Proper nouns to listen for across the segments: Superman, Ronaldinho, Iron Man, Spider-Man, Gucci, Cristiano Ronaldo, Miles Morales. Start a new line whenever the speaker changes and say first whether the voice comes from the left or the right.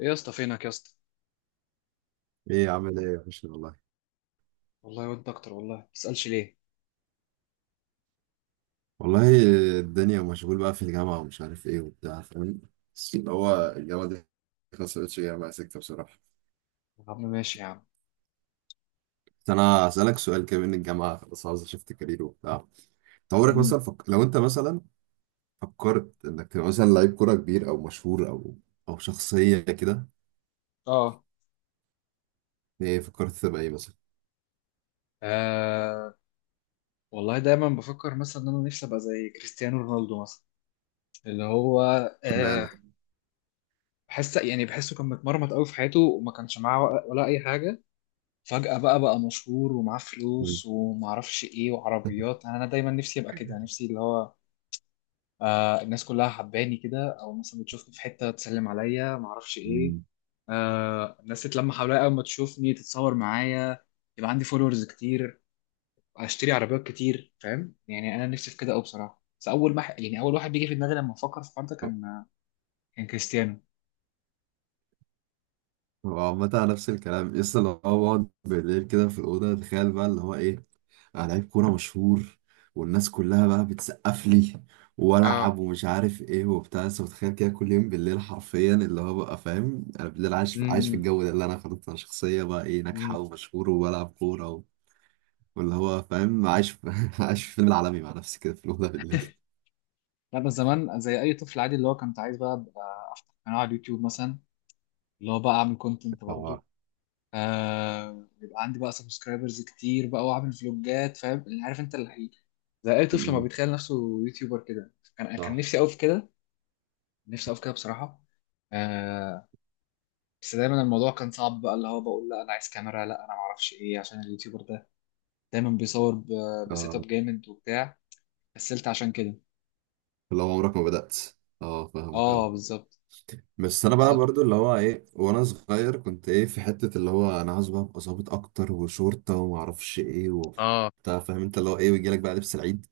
left: ايه يا اسطى، فينك يا اسطى؟
right: ايه عامل ايه يا باشا والله.
left: والله وانت اكتر. والله ما تسالش ليه.
right: والله الدنيا مشغول بقى في الجامعة ومش عارف ايه وبتاع فاهم. بس اللي هو الجامعة دي، ما سألتش جامعة سكتة بصراحة.
left: يا عم ماشي يا عم.
right: بس انا هسألك سؤال كده، من الجامعة خلاص عاوز اشفت كارير وبتاع. أنت عمرك
left: مم.
right: مثلا لو انت مثلا فكرت انك تبقى مثلا لعيب كورة كبير او مشهور او شخصية كده،
left: اه،
right: ايه فكرت تبقى ايه مثلا؟
left: آه، والله دايما بفكر مثلا ان انا نفسي ابقى زي كريستيانو رونالدو مثلا. اللي هو
right: اشمعنى؟
left: آه، بحس يعني بحسه كان متمرمط قوي في حياته وما كانش معاه ولا اي حاجه. فجاه بقى مشهور ومعاه
right: مم.
left: فلوس وما اعرفش ايه وعربيات. انا دايما نفسي ابقى كده، نفسي اللي هو آه الناس كلها حباني كده، او مثلا بتشوفني في حته تسلم عليا، ما اعرفش ايه.
right: مم.
left: آه الناس تتلم حواليا اول ما تشوفني تتصور معايا، يبقى عندي فولورز كتير، اشتري عربيات كتير. فاهم يعني انا نفسي في كده قوي بصراحه. بس اول ما يعني اول واحد بيجي في دماغي لما افكر في الحوار ده كان كان كريستيانو.
right: هو عامة على نفس الكلام لسه، لو هو بقعد بالليل كده في الأوضة، تخيل بقى اللي هو إيه. لعيب كورة مشهور، والناس كلها بقى بتسقف لي، والعب
left: اه،
right: ومش عارف ايه وبتاع. بس متخيل كده كل يوم بالليل حرفيا اللي هو بقى فاهم، انا بالليل عايش عايش في
left: امم،
right: الجو ده، اللي انا خلاص انا شخصية بقى ايه ناجحة
left: امم،
right: ومشهور وبلعب كورة و... واللي هو فاهم عايش في... عايش في فيلم العالمي مع نفسي كده في الأوضة بالليل.
left: لا بس زمان زي اي طفل عادي اللي هو كنت عايز بقى أبقى افتح قناه على اليوتيوب مثلا. اللي هو بقى اعمل كونتنت برضه.
right: طبعا.
left: آه يبقى عندي بقى سبسكرايبرز كتير بقى، واعمل فلوجات. فاهم، اللي عارف انت اللي زي اي طفل ما
right: م.
left: بيتخيل نفسه يوتيوبر كده. كان
right: صح.
left: نفسي قوي في كده. نفسي قوي في كده بصراحه. آه، بس دايما الموضوع كان صعب بقى. اللي هو بقول لا انا عايز كاميرا، لا انا ما اعرفش ايه. عشان اليوتيوبر ده دايما بيصور بسيت اب
right: اه،
left: جامد وبتاع. كسلت عشان كده.
right: اللي هو عمرك ما بدأت. اه فاهمك
left: اه
right: اه.
left: بالظبط.
right: بس انا بقى
left: بالظبط
right: برضو اللي هو ايه، وانا صغير كنت ايه في حتة اللي هو انا عاوز بقى ابقى ظابط اكتر وشرطة وما اعرفش ايه
left: اه.
right: وبتاع فاهم انت، اللي هو ايه ويجي لك بقى لبس العيد،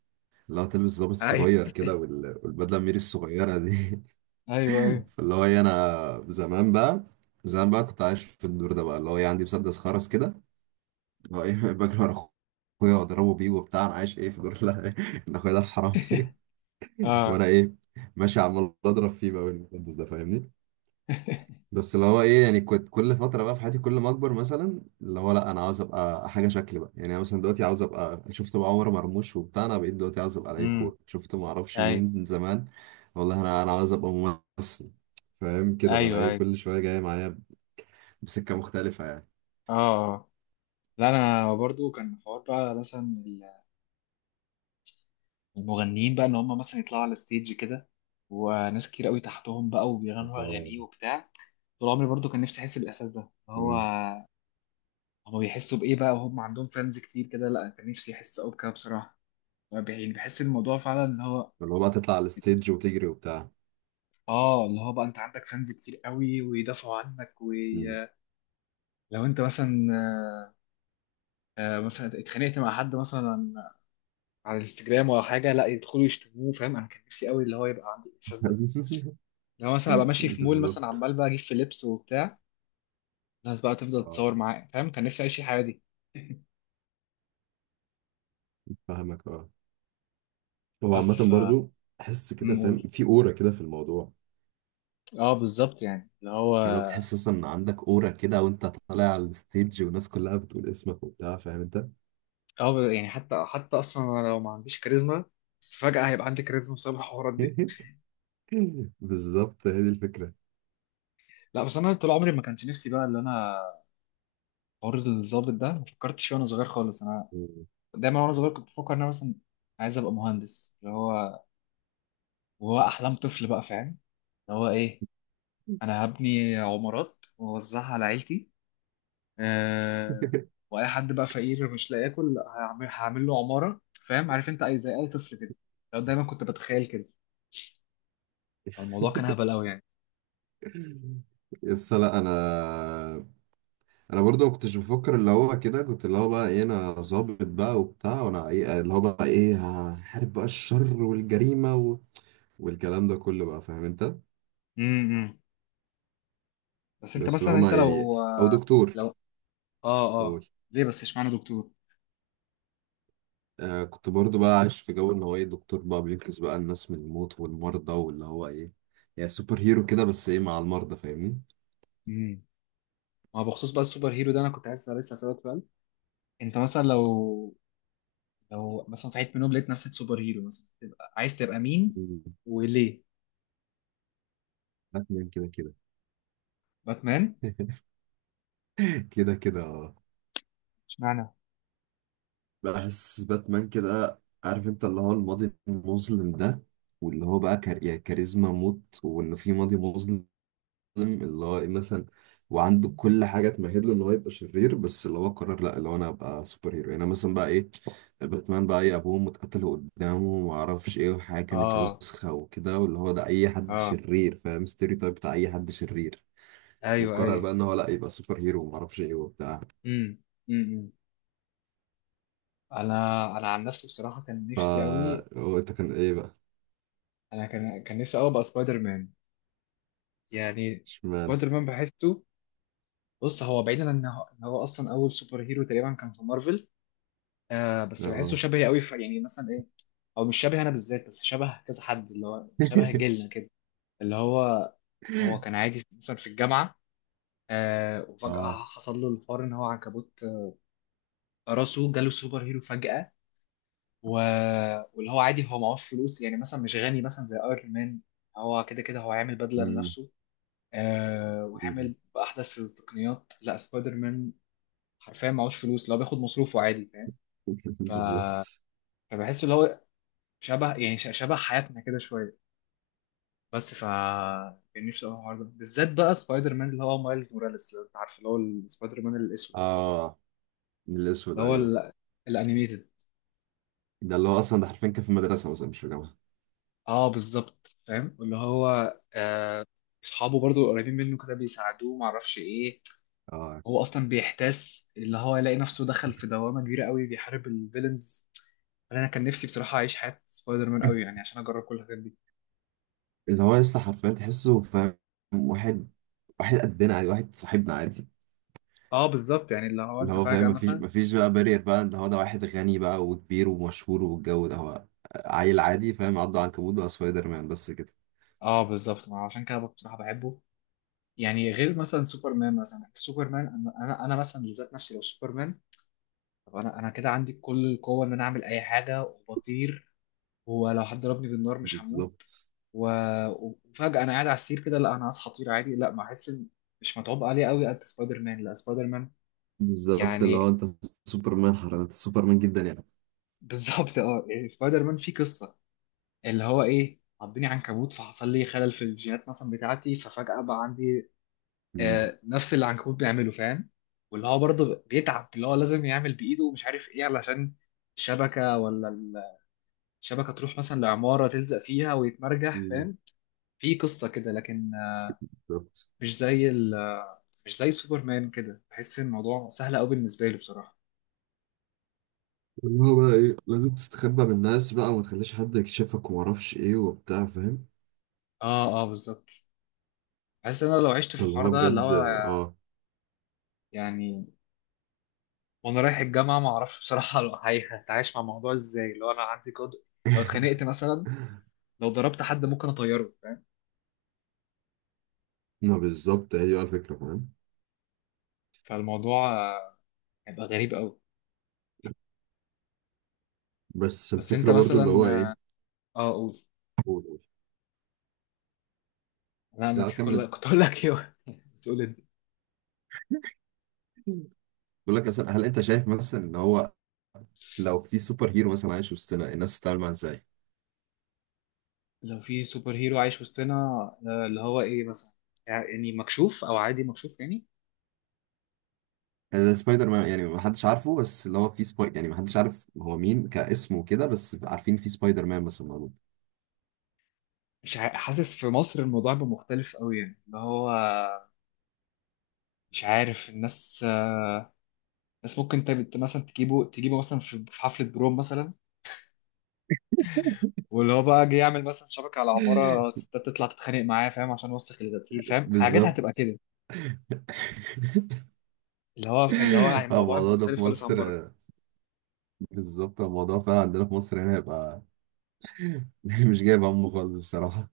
right: اللي هو تلبس ظابط
left: ايوه
right: صغير كده، والبدلة الميري الصغيرة دي.
left: ايوه ايوه.
right: فاللي هو ايه انا زمان بقى، كنت عايش في الدور ده بقى اللي هو ايه عندي مسدس خرز كده، اللي هو ايه بجري ورا اخويا واضربه بيه وبتاع، انا عايش ايه في دور، لا إن اخويا ده الحرامي وانا
left: اه،
right: ايه ماشي عمال اضرب فيه بقى بالمسدس ده فاهمني. بس اللي هو ايه يعني، كنت كل فتره بقى في حياتي كل ما اكبر مثلا اللي هو، لا انا عاوز ابقى حاجه شكل بقى، يعني انا مثلا دلوقتي عاوز ابقى شفت بقى عمر مرموش وبتاع، انا بقيت دلوقتي عاوز ابقى لعيب
left: امم،
right: كوره شفت ما اعرفش
left: ايوه
right: مين زمان. والله انا عاوز ابقى ممثل. فاهم كده بقى، انا
left: ايوه
right: ايه
left: ايوه،
right: كل شويه جاي معايا بسكه مختلفه يعني.
left: اه، آه. لا انا برضو كان حوار بقى، مثلا المغنيين بقى ان هم مثلا يطلعوا على ستيج كده، وناس كتير قوي تحتهم بقى، وبيغنوا
right: آه.
left: اغاني وبتاع. طول عمري برضو كان نفسي احس بالاحساس ده. اللي هو
right: مم.
left: هما بيحسوا بايه بقى وهم عندهم فانز كتير كده. لا كان نفسي احس قوي بكده بصراحه. يعني بحس الموضوع فعلا اللي هو
right: اللي هو بقى تطلع على الستيج وتجري وبتاع.
left: اه، اللي هو بقى انت عندك فانز كتير قوي ويدافعوا عنك.
right: مم.
left: ولو انت مثلا آه، آه، مثلا اتخانقت مع حد مثلا على الانستجرام ولا حاجه، لا يدخلوا يشتموه. فاهم انا كان نفسي قوي اللي هو يبقى عندي الاحساس ده. لو مثلا ابقى ماشي في مول مثلا،
right: بالظبط.
left: عمال بقى اجيب في لبس وبتاع، الناس بقى تفضل
right: اه
left: تتصور معايا. فاهم كان نفسي اعيش الحياه دي.
right: فاهمك اه. هو عامة
left: بس ف
right: برضو احس كده فاهم،
left: نقول
right: في اورا كده في الموضوع،
left: اه بالظبط يعني اللي هو
right: اللي هو بتحس اصلا ان عندك اورا كده وانت طالع على الستيج والناس كلها بتقول اسمك وبتاع فاهم انت.
left: اه يعني حتى اصلا انا لو ما عنديش كاريزما، بس فجاه هيبقى عندي كاريزما بسبب الحوارات دي.
right: بالظبط هي دي الفكره.
left: لا بس انا طول عمري ما كانش نفسي بقى اللي انا حوار الضابط ده ما فكرتش فيه وانا صغير خالص. انا دايما وانا صغير كنت بفكر ان انا مثلا عايز ابقى مهندس اللي هو، وهو احلام طفل بقى. فاهم اللي هو ايه، انا هبني عمارات واوزعها على عيلتي. آه، واي حد بقى فقير مش لاقي ياكل لا، هعمل له عماره. فاهم عارف انت اي زي اي طفل كده، لو دايما كنت بتخيل كده. فالموضوع كان هبل قوي يعني.
right: يس. لا انا برضو ما كنتش بفكر اللي هو كده، كنت اللي هو بقى ايه انا ظابط بقى وبتاع، وانا ايه اللي هو بقى ايه هحارب بقى الشر والجريمه و... والكلام ده كله بقى فاهم انت.
left: امم، بس انت
right: بس اللي هو
left: مثلا انت
right: ما يعني،
left: لو
right: او دكتور.
left: لو اه، اه،
right: قول.
left: ليه بس اشمعنى دكتور؟
right: آه كنت برضو بقى عايش في جو ان هو ايه دكتور بقى بينقذ بقى الناس من الموت والمرضى واللي هو ايه، يعني سوبر هيرو كده بس ايه مع المرضى فاهمني.
left: امم، ما هو بخصوص بقى السوبر هيرو ده انا كنت عايز لسه اسالك سؤال. انت مثلا لو مثلا صحيت من النوم لقيت نفسك سوبر هيرو، مثلا تبقى عايز تبقى مين
right: مم.
left: وليه؟
right: باتمان كده كده.
left: باتمان،
right: كده كده اه.
left: اشمعنى؟
right: بحس باتمان كده عارف انت اللي هو الماضي المظلم ده، واللي هو بقى يعني كاريزما موت، وانه في ماضي مظلم، اللي هو ايه مثلا، وعنده كل حاجه تمهد له ان هو يبقى شرير، بس اللي هو قرر لا، اللي هو انا ابقى سوبر هيرو. يعني أنا مثلا بقى ايه، باتمان بقى ايه، ابوه متقتل قدامه وما اعرفش ايه، وحاجه كانت
left: اه
right: وسخه وكده، واللي هو ده اي حد
left: اه،
right: شرير فاهم، ستيريو تايب بتاع اي حد شرير.
left: ايوه
right: وقرر
left: ايوه،
right: بقى ان هو لا، يبقى سوبر هيرو وما اعرفش ايه وبتاع.
left: امم، امم، انا عن نفسي بصراحه كان
right: فا
left: نفسي قوي.
right: هو انت كان ايه بقى؟
left: انا كان نفسي قوي ابقى سبايدر مان يعني.
right: اشمعنى؟
left: سبايدر مان بحسه، بص هو بعيدا عن ان هو إن هو اصلا اول سوبر هيرو تقريبا كان في مارفل. آه بس بحسه
right: اه
left: شبهي قوي في يعني مثلا ايه، او مش شبه انا بالذات بس شبه كذا حد اللي هو شبه جيلنا كده. اللي هو هو كان عادي مثلا في الجامعه، آه وفجاه
right: اه
left: حصل له الحوار ان هو عنكبوت. آه، راسه جاله سوبر هيرو فجاه. و... واللي هو عادي هو معهوش فلوس، يعني مثلا مش غني مثلا زي ايرون مان. هو كده كده هو هيعمل بدلة
right: مم.
left: لنفسه. آه وهيعمل بأحدث التقنيات؟ لا، سبايدر مان حرفيا معهوش فلوس، لو بياخد مصروفه عادي فاهم. ف...
right: بالظبط.
left: فبحس اللي هو شبه يعني شبه حياتنا كده شوية. بس ف كان نفسي أوي الحوار ده بالذات بقى سبايدر مان اللي هو مايلز موراليس، لو انت عارف اللي هو السبايدر مان الاسود.
right: اه الاسود
left: اللي هو
right: ايوه.
left: الانيميتد.
right: ده اللي هو اصلا ده حرفيا كان في مدرسه مثلا مش في جامعه.
left: اه بالظبط فاهم اللي هو آه، اصحابه برضو قريبين منه كده بيساعدوه، ما اعرفش ايه.
right: اه
left: هو اصلا بيحتاس اللي هو يلاقي نفسه دخل في دوامه كبيره قوي بيحارب الفيلنز. انا كان نفسي بصراحه اعيش حياه سبايدر مان قوي يعني، عشان اجرب كل الحاجات دي.
right: اللي هو لسه حرفيا تحسه فاهم، واحد واحد قدنا عادي واحد صاحبنا عادي.
left: اه بالظبط يعني اللي هو
right: اللي
left: انت
right: هو فاهم،
left: فجاه
right: مفيش
left: مثلا،
right: مفيش بقى بارير بقى اللي هو ده واحد غني بقى وكبير ومشهور والجو ده، هو عيل عادي فاهم، عضه عنكبوت بقى سبايدر مان بس كده.
left: اه بالظبط ما عشان كده بصراحه بحبه. يعني غير مثلا سوبرمان، مثلا سوبرمان انا مثلا لذات نفسي لو سوبرمان، طب انا كده عندي كل القوه ان انا اعمل اي حاجه وبطير، ولو حد ضربني بالنار مش هموت.
right: بالظبط
left: و... وفجأة أنا قاعد على السرير كده، لا أنا هصحى طير عادي؟ لا، ما أحس إن مش متعوب عليه قوي قد سبايدر مان. لا سبايدر مان
right: بالظبط اللي
left: يعني.
right: هو انت سوبرمان حرفيا، انت سوبرمان جدا يعني.
left: بالظبط أه، يعني سبايدر مان فيه قصة. اللي هو إيه عضني عنكبوت فحصل لي خلل في الجينات مثلا بتاعتي، ففجأة بقى عندي
right: مم.
left: آه نفس اللي العنكبوت بيعمله فاهم. واللي هو برضه بيتعب، اللي هو لازم يعمل بإيده ومش عارف إيه، علشان الشبكة ولا الشبكة تروح مثلا لعمارة تلزق فيها ويتمرجح
right: مم.
left: فاهم. في قصة كده لكن
right: بالظبط
left: مش زي ال مش زي سوبرمان كده، بحس ان الموضوع سهل قوي بالنسبه لي بصراحه.
right: اللي هو بقى ايه لازم تستخبى من الناس بقى وما تخليش حد يكشفك وما اعرفش ايه وبتاع فاهم.
left: اه اه بالظبط. بحس ان انا لو عشت في
right: فاللي
left: الحوار
right: هو
left: ده اللي
right: بجد
left: هو
right: اه.
left: يعني وانا رايح الجامعه، ما اعرفش بصراحه لو هتعايش مع الموضوع ازاي لو انا عندي قدر. لو اتخانقت مثلا، لو ضربت حد ممكن اطيره فاهم.
right: ما بالظبط هي بقى الفكرة فاهم.
left: فالموضوع آه، هيبقى غريب قوي.
right: بس
left: بس انت
right: الفكرة برضو اللي
left: مثلا
right: هو
left: اه
right: ايه.
left: آه، قول.
right: قول قول.
left: لا انا
right: لا
left: نسيت،
right: كمل
left: كل
right: انت.
left: كنت اقول لك ايه. بس قول انت.
right: بقول لك مثلا، هل انت شايف مثلا ان هو لو في سوبر هيرو مثلا عايش وسطنا، الناس تتعامل معاه ازاي؟
left: لو في سوبر هيرو عايش وسطنا آه، اللي هو ايه مثلا، يعني مكشوف او عادي مكشوف يعني.
right: يعني زي سبايدر مان يعني ما حدش عارفه، بس اللي هو في سباي، يعني ما حدش عارف هو مين كاسم وكده، بس عارفين في سبايدر مان مثلا موجود.
left: مش حاسس في مصر الموضوع بقى مختلف قوي يعني اللي هو مش عارف الناس آه، الناس ممكن انت مثلا تجيبه مثلا في حفلة بروم مثلا، واللي هو بقى جه يعمل مثلا شبكة على عمارة ستات تطلع تتخانق معاه، فاهم عشان وسخ الغسيل. فاهم حاجات هتبقى
right: بالظبط.
left: كده. اللي هو الموضوع
right: الموضوع ده في
left: مختلف خالص عن
right: مصر،
left: بره.
right: بالظبط الموضوع فعلا عندنا في مصر هنا هيبقى مش جايب همه خالص بصراحة.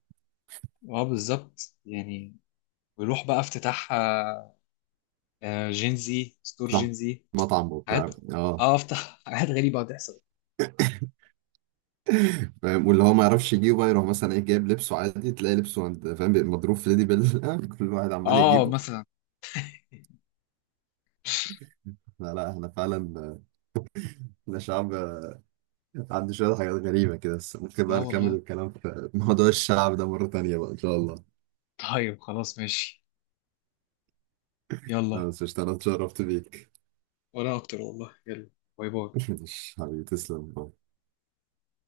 left: اه بالظبط يعني، ويروح بقى افتتاح آه، آه، جينزي ستور
right: صح.
left: جينزي،
right: مطعم
left: حاجات،
right: وبتاع اه.
left: اه افتح حاجات غريبة هتحصل.
right: فاهم، واللي هو ما يعرفش يجيبه بقى، يروح مثلا ايه جايب لبسه عادي تلاقي لبسه عند فاهم، بيبقى مضروب في ليدي بيل. كل واحد عمال
left: اه
right: يجيبه.
left: مثلا.
right: لا لا احنا فعلا، احنا شعب عنده شوية حاجات غريبة كده، بس ممكن بقى
left: اه
right: نكمل
left: والله،
right: الكلام في موضوع الشعب ده مرة تانية بقى ان شاء الله.
left: طيب خلاص ماشي،
right: أنا
left: يلا.
right: بس قشطة، انا اتشرفت بيك.
left: وانا اكتر والله، يلا. باي باي.
right: مش حبيبي تسلم.